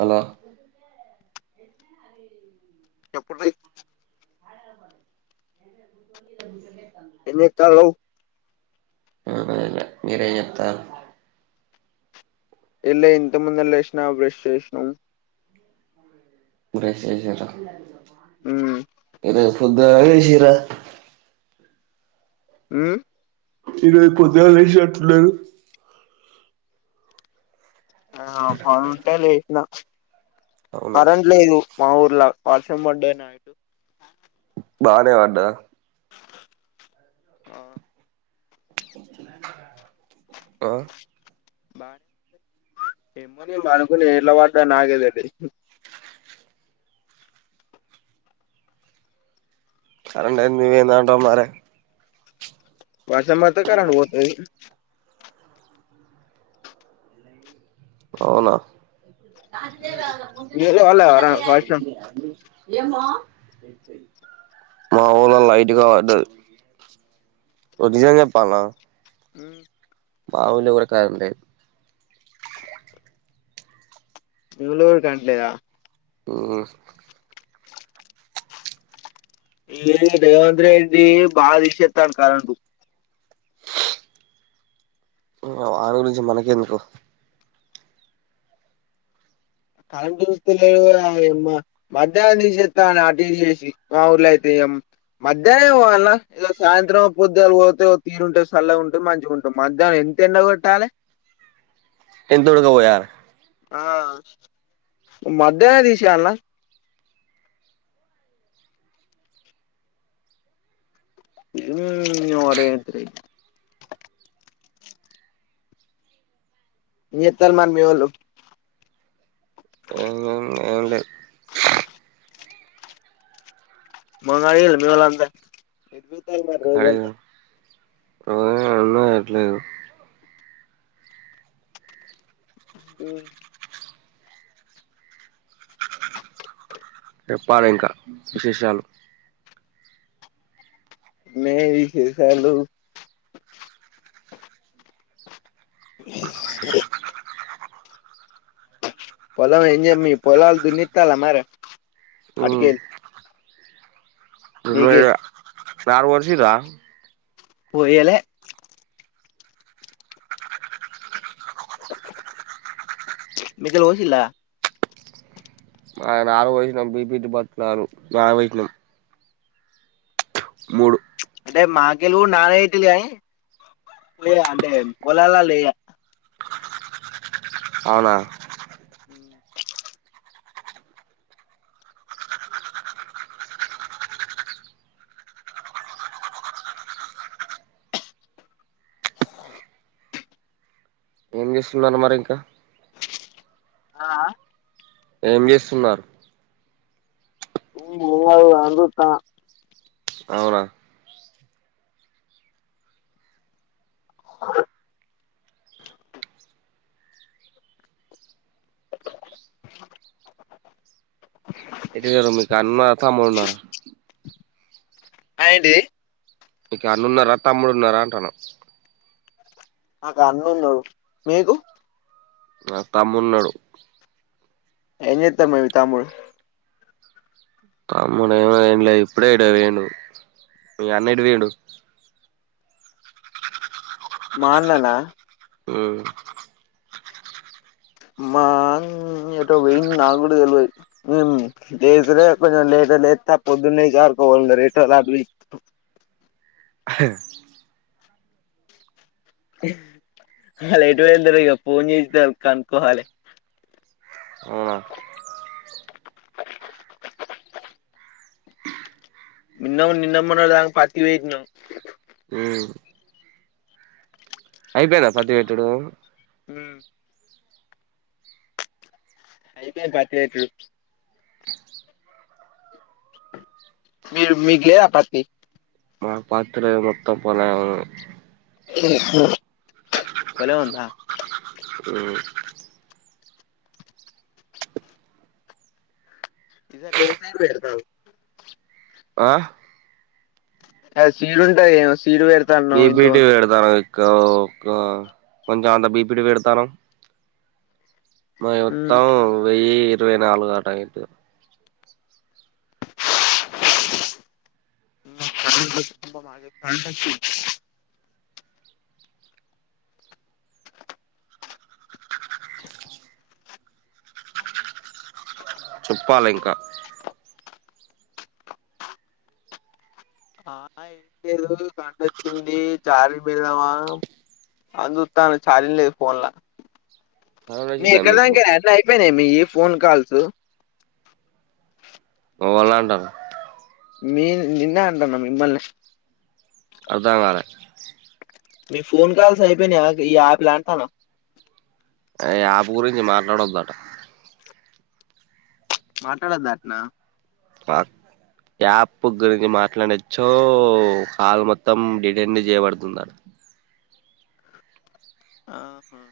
Hello చెప్పండి ఏం చేత్తాన్నవ్ ఏం చేయలే మీరేం చేత్తాన్లు. ఎల్లే ఇంతక్ ముందరే లేసిన బ్రష్ చేస్నం ఉమ్ [unintelligible] పొద్దుగాల చేసింరా మ్ ఈరోజు పొద్దుగాల లేసినట్టు ఉన్నరు. ఆ పంటే లేసిన అవునా కరెంట్ లేదు. మా ఊర్ల వర్షం పడ్డది నైట్ బానే వడ్డదా ఆ అ బానే ఏమో నేన్ పనుకునే ఎట్లా పడ్డదో నాకే తెలీదు కరెంట్ ఎందుక పోయింది అంటవ్ మరి వర్షం పడ్తే కరెంట్ పోతది. అవునా మీవోళ్ళు పడలేదా వర్షం మాఊర్ల లైట్గ పడ్డది. ఒకట్ నిజం చెప్పాల్నా మ్ మా ఊర్ల గుడా కరెంట్ లేద్ మీ ఊర్లో గుడా కరెంట్ లేదా మ్ ఈ రేవంత్ రెడ్డి బాగా తీసేస్తాండు కరెంటు వాని గురించి మనకేందుకు కరెంట్ చూస్తులే ఓరా యమ్మ మధ్యాహ్నం తీసేస్తాండు అటి ఇట్ చేసి మా ఊర్లైతే ఏ మధ్యానమే పోవాల్నా ఏదో సాయంత్రమో పొద్దుగాల పోతే తీరుంటది సల్లగుంటది మంచిగుంటం మధ్యాన ఎంత ఎండ కొట్టాలె ఎంత ఉడుక పోయాలె ఆ మధ్యాహ్న తీసేయాల్నా ఓ రేత్రి ఏం చేత్తారు మరి మీ వోళ్ళు ఏం ఉంది ఏం లేదు. మందు తాగిన్ర మీ వోళ్ళంతా ఆ అన్న అట్లేదు. మ్ చెప్పాలె ఇంకా విశేషాలు మే విశేషాలు అ పొలం ఏం జెమ్మి పొలాల్ దున్నిత్తాన్ల మరె మ్ మీకెళ్ళి దున్నియ్యలే నారు పోసింరా పోయలే మీ కెళ్ళి పోసిల్ల ఆ నారు పోసినాం బిపిటీ బత్తనారు వేసినం మూడు అంటే మాకెలుగు నానేయితులిగా లే అంటే పొలాల లేయా అవునా ఏం చేస్తున్నారు మరి ఇంకా ఆ ఏం చేస్తున్నారు అవు అని జూత్తన్న అవునా ఇది గద మీకన్న తమ్ముడు ఉన్నార అయింటి మీకు అన్ను ఉన్నారా తమ్ముడు ఉన్నారా అంటాన నాకు అన్న ఉన్నారు మీకు నా తమ్ము ఉన్నడు ఏం చేత్తాడు మీ తమ్ముడు తమ్ముడు ఏమి అన్లే ఇప్పుడే ఎటో వేండు మీ అన్న ఎటు పోయిండు మా అన్ననా ఉ మా అన్న ఎటో పోయేడు నాకుడ తెల్వదు లేసుడే కొంచం లేట్ లేత్త పొద్దున్నే [unintelligible] ఆల్లు ఎటు వోయింటారుగా ఫోన్ చేసిళ కనుక్కోవాలి వున నిన్న మొన్న నిన్న మొన్నటి దాక పత్తి పెట్టినమ్ ఉమ్ అయిపోయిందా పత్తి పెట్టుడు హు అయిపోయి పత్తి పెట్టుడు మీరూ మీకు లేదా పత్తి మా పత్తి లేదుమొత్తం పోలమే ఉంది పొలము ఉందా ఉ ఈసారి ఎందైనా పెడతావు ఆ అ చీలుంటాయి బిపిటి పెడతాను క్కో కొ కొంచెం అంతా బిపిటి పెడతాను మే మొత్తాం కరెంట్ వెయ్యి ఇరవై నాలుగు ఆట ఏంటిది [unintelligible] చెప్పాలి ఇంకా ఆ ఏం లేదు కంటొచ్చింది చారీ పెడదమా అని చూస్తున్న ఛార్జింగ్ లేదు ఫోన్లా మీ చదువుడొచ్చిందా ఎక్కడ మీకు దాంక అన్న అయిపోయినా మీ ఫోన్ కాల్స్ ఓళ్లా అంటారు మీ నిన్నే అంటున్నా మిమ్మల్ని. అర్థం కాలే. మీ ఫోన్ కాల్స్ అయిపోయినా ఈ యాప్లా అంటున్న. ఈ ఆప్ గురించి మాట్లాడోద్దంట. మాట్లాడొద్దంటానా. ఆహ్. ఈ యాప్ గురించి మాట్లాడినచో కాల్ మొత్తం డిటెండ్ చేయబడుతుందంటా. [inaudible] ఆహా.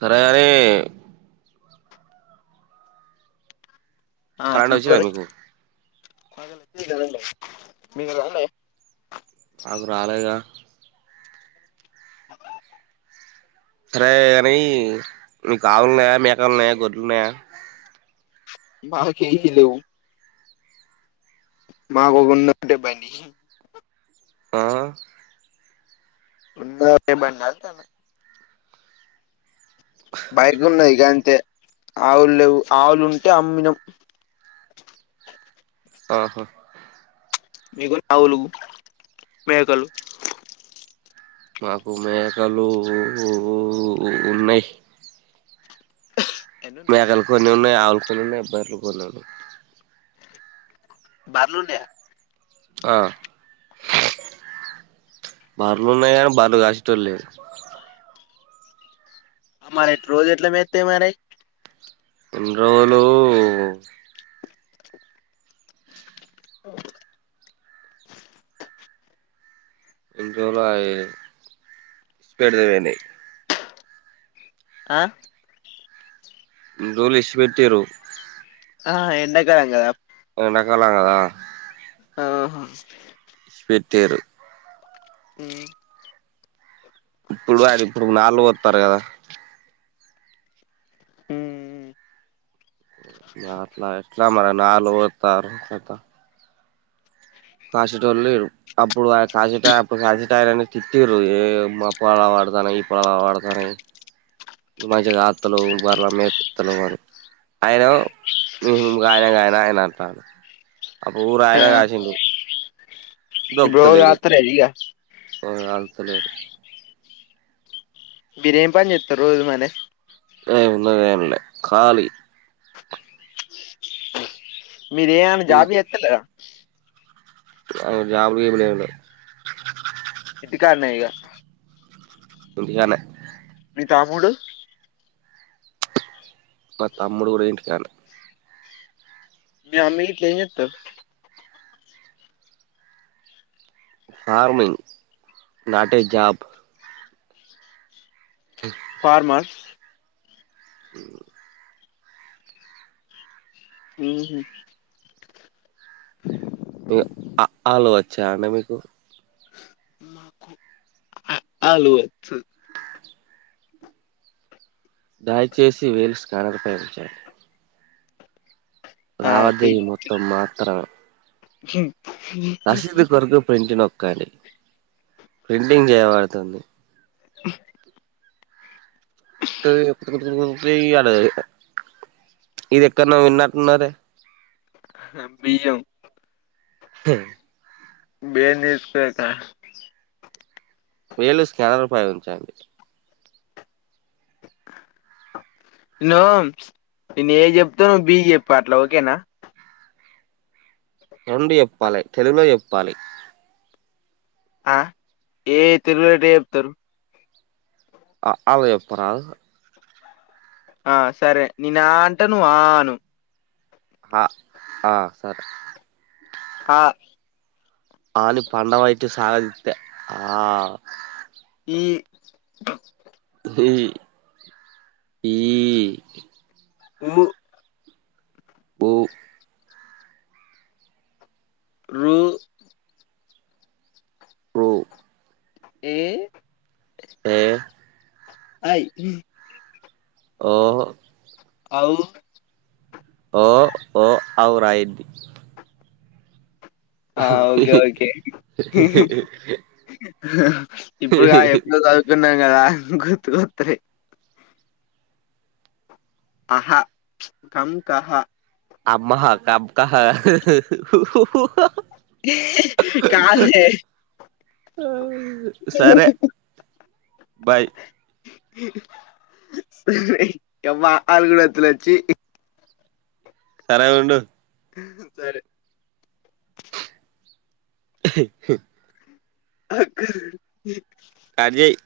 సరేగాని. కరెంటు వచ్చిందా మీకు. మాకు వచ్చింది కరెంటు మీకు రాలే. నాకు రాలేదుగా సరే కానీ మీకు ఆవులు ఉన్నాయా మేకలున్నాయా గొడ్లు ఉన్నాయా. మాకేమీ లేవు. మాకు ఉన్నది ఒకటే బండి. ఆహ్. ఉన్నది ఒకటే బండి అంటున్నా. బైకులు ఉన్నాయి కానీ. అంతే ఆవులు లేవు ఆవులు ఉంటే అమ్మినం. ఆహా. మీకు ఆవులు మేకలు. మాకు మేకలు ఉన్నాయి. ఎన్నున్నాయి మేకలు కొన్ని ఉన్నాయి ఆవులు కొన్ని ఉన్నాయి బర్రెలు కొన్ని ఉన్నాయి. బర్లు ఉన్నాయి. ఆహ్. బార్లు ఉన్నాయ కానీ బార్లు కాసెటోలు లేరు. అ మరి రోజు ఎట్లా మేస్తాయి మరి. ఇన్ని రోజులు. ఆహ్. ఇంట్లో బాయ్ అవి స్పీడ్వనాయి. ఆహ్. ఇన్ని రోజులు విడిచి పెట్టిండ్రు. ఆహ్ ఎండకాలం కదా. ఎండాకాలం కదా. ఆహా. పెట్టిండ్రు. ఉమ్. ఇప్పుడు అది ఇప్పుడు నాలుగు వోస్తారు కదా. ఉమ్. ఆహ్ ఎట్లా మరి నాలుగు వోతారు కదా. కాసేటోళ్ళు లేరు అప్పుడు కాసేటై కాసేటైనను తిట్టిండ్రు ఏం [unintelligible] వాడతా ఇప్పుడులా వాడతానే మంచిగా తాగుత్తలేవు బరలా మేపుత్తలేవు. అయన ఉమ్ మగాయనం గాయన అయన అంటాంను. ఆహ్ ఊరు ఆ ఆయన కాసిండు. ఇప్పుడు ఎవరు కాస్త లేరు ఇగ. అల్ తలేదు మీరేం పని చెత్తర్ రోజు మరే ఏమున్నది ఎం లే కాళీ మీరేమన్న జాబ్ చెత్తలేరా అ జాబ్ లు గిబులు ఎం లెవ్ గాన్నే ఇగ ఇంటికాన్నే తామూడు మా తమ్ముడు కూడా ఇంటికాన్నే మీ అన్న గిట్ల ఏం చేత్తరు ఫార్మింగ్ నాటే జాబ్ ఫార్మర్ మ్ మ్ హు తో అ ఆ లు వచ్చా అండి మీకు మాకు ఆఅలు వచ్చు దయచేసి వేల్స్ కన [unintelligible] ఆ లావాదేవి మొత్తం మాత్రమే హు రసీదు కొరకు ప్రింట్ నోక్కండి ప్రింటింగ్ చేయబడుతుంది గాదె చెప్తున్నాం నువ్వే ఇయ్యలే కదా ఇక ఇది ఎక్కన్నో విన్నట్టున్నారే బియ్యం మ్ బియ్యం తీసుకెళ్తా వేళ్లు స్కనర్ ఉపయోగించండి ను నేను ఏ చెప్తా ను్వు బి చెప్పు అట్లా ఓకేనా రెండు చెప్పాలే తెలుగులో చెప్పాలి ఆ ఏ తెలుగులో ఎట్ట చెప్తారు అఆలు చేప్పురాదు ఆ సరే నేను ఆ అంటే నువ్వు ఆ ఆను అ ఆ సరే ఆ అ అని పండబెట్టి సాగదితే ఆ ఇ ఇ ఈ ఉ ఊ రు ఋ ఎ ఏ ఐ ఇ ఒహొ ఆవ్ ఒ ఓ ఔ రాయిద్ది ఆ ఓకె ఓకే ఇప్పుడు కాదు ఎప్పుడో చదువుకున్నం కదా గుర్తుకొతున్నయ్ అహ కం కహ అం అః కం కః కాదు కాదె ఊ సరే బాయ్ ఉహ్ ఎంకమ్మ హల్లులు ఒత్తులు అచ్చి సరే వుండు ఉహు సరే [inaudible] అహ కట్ జెయ్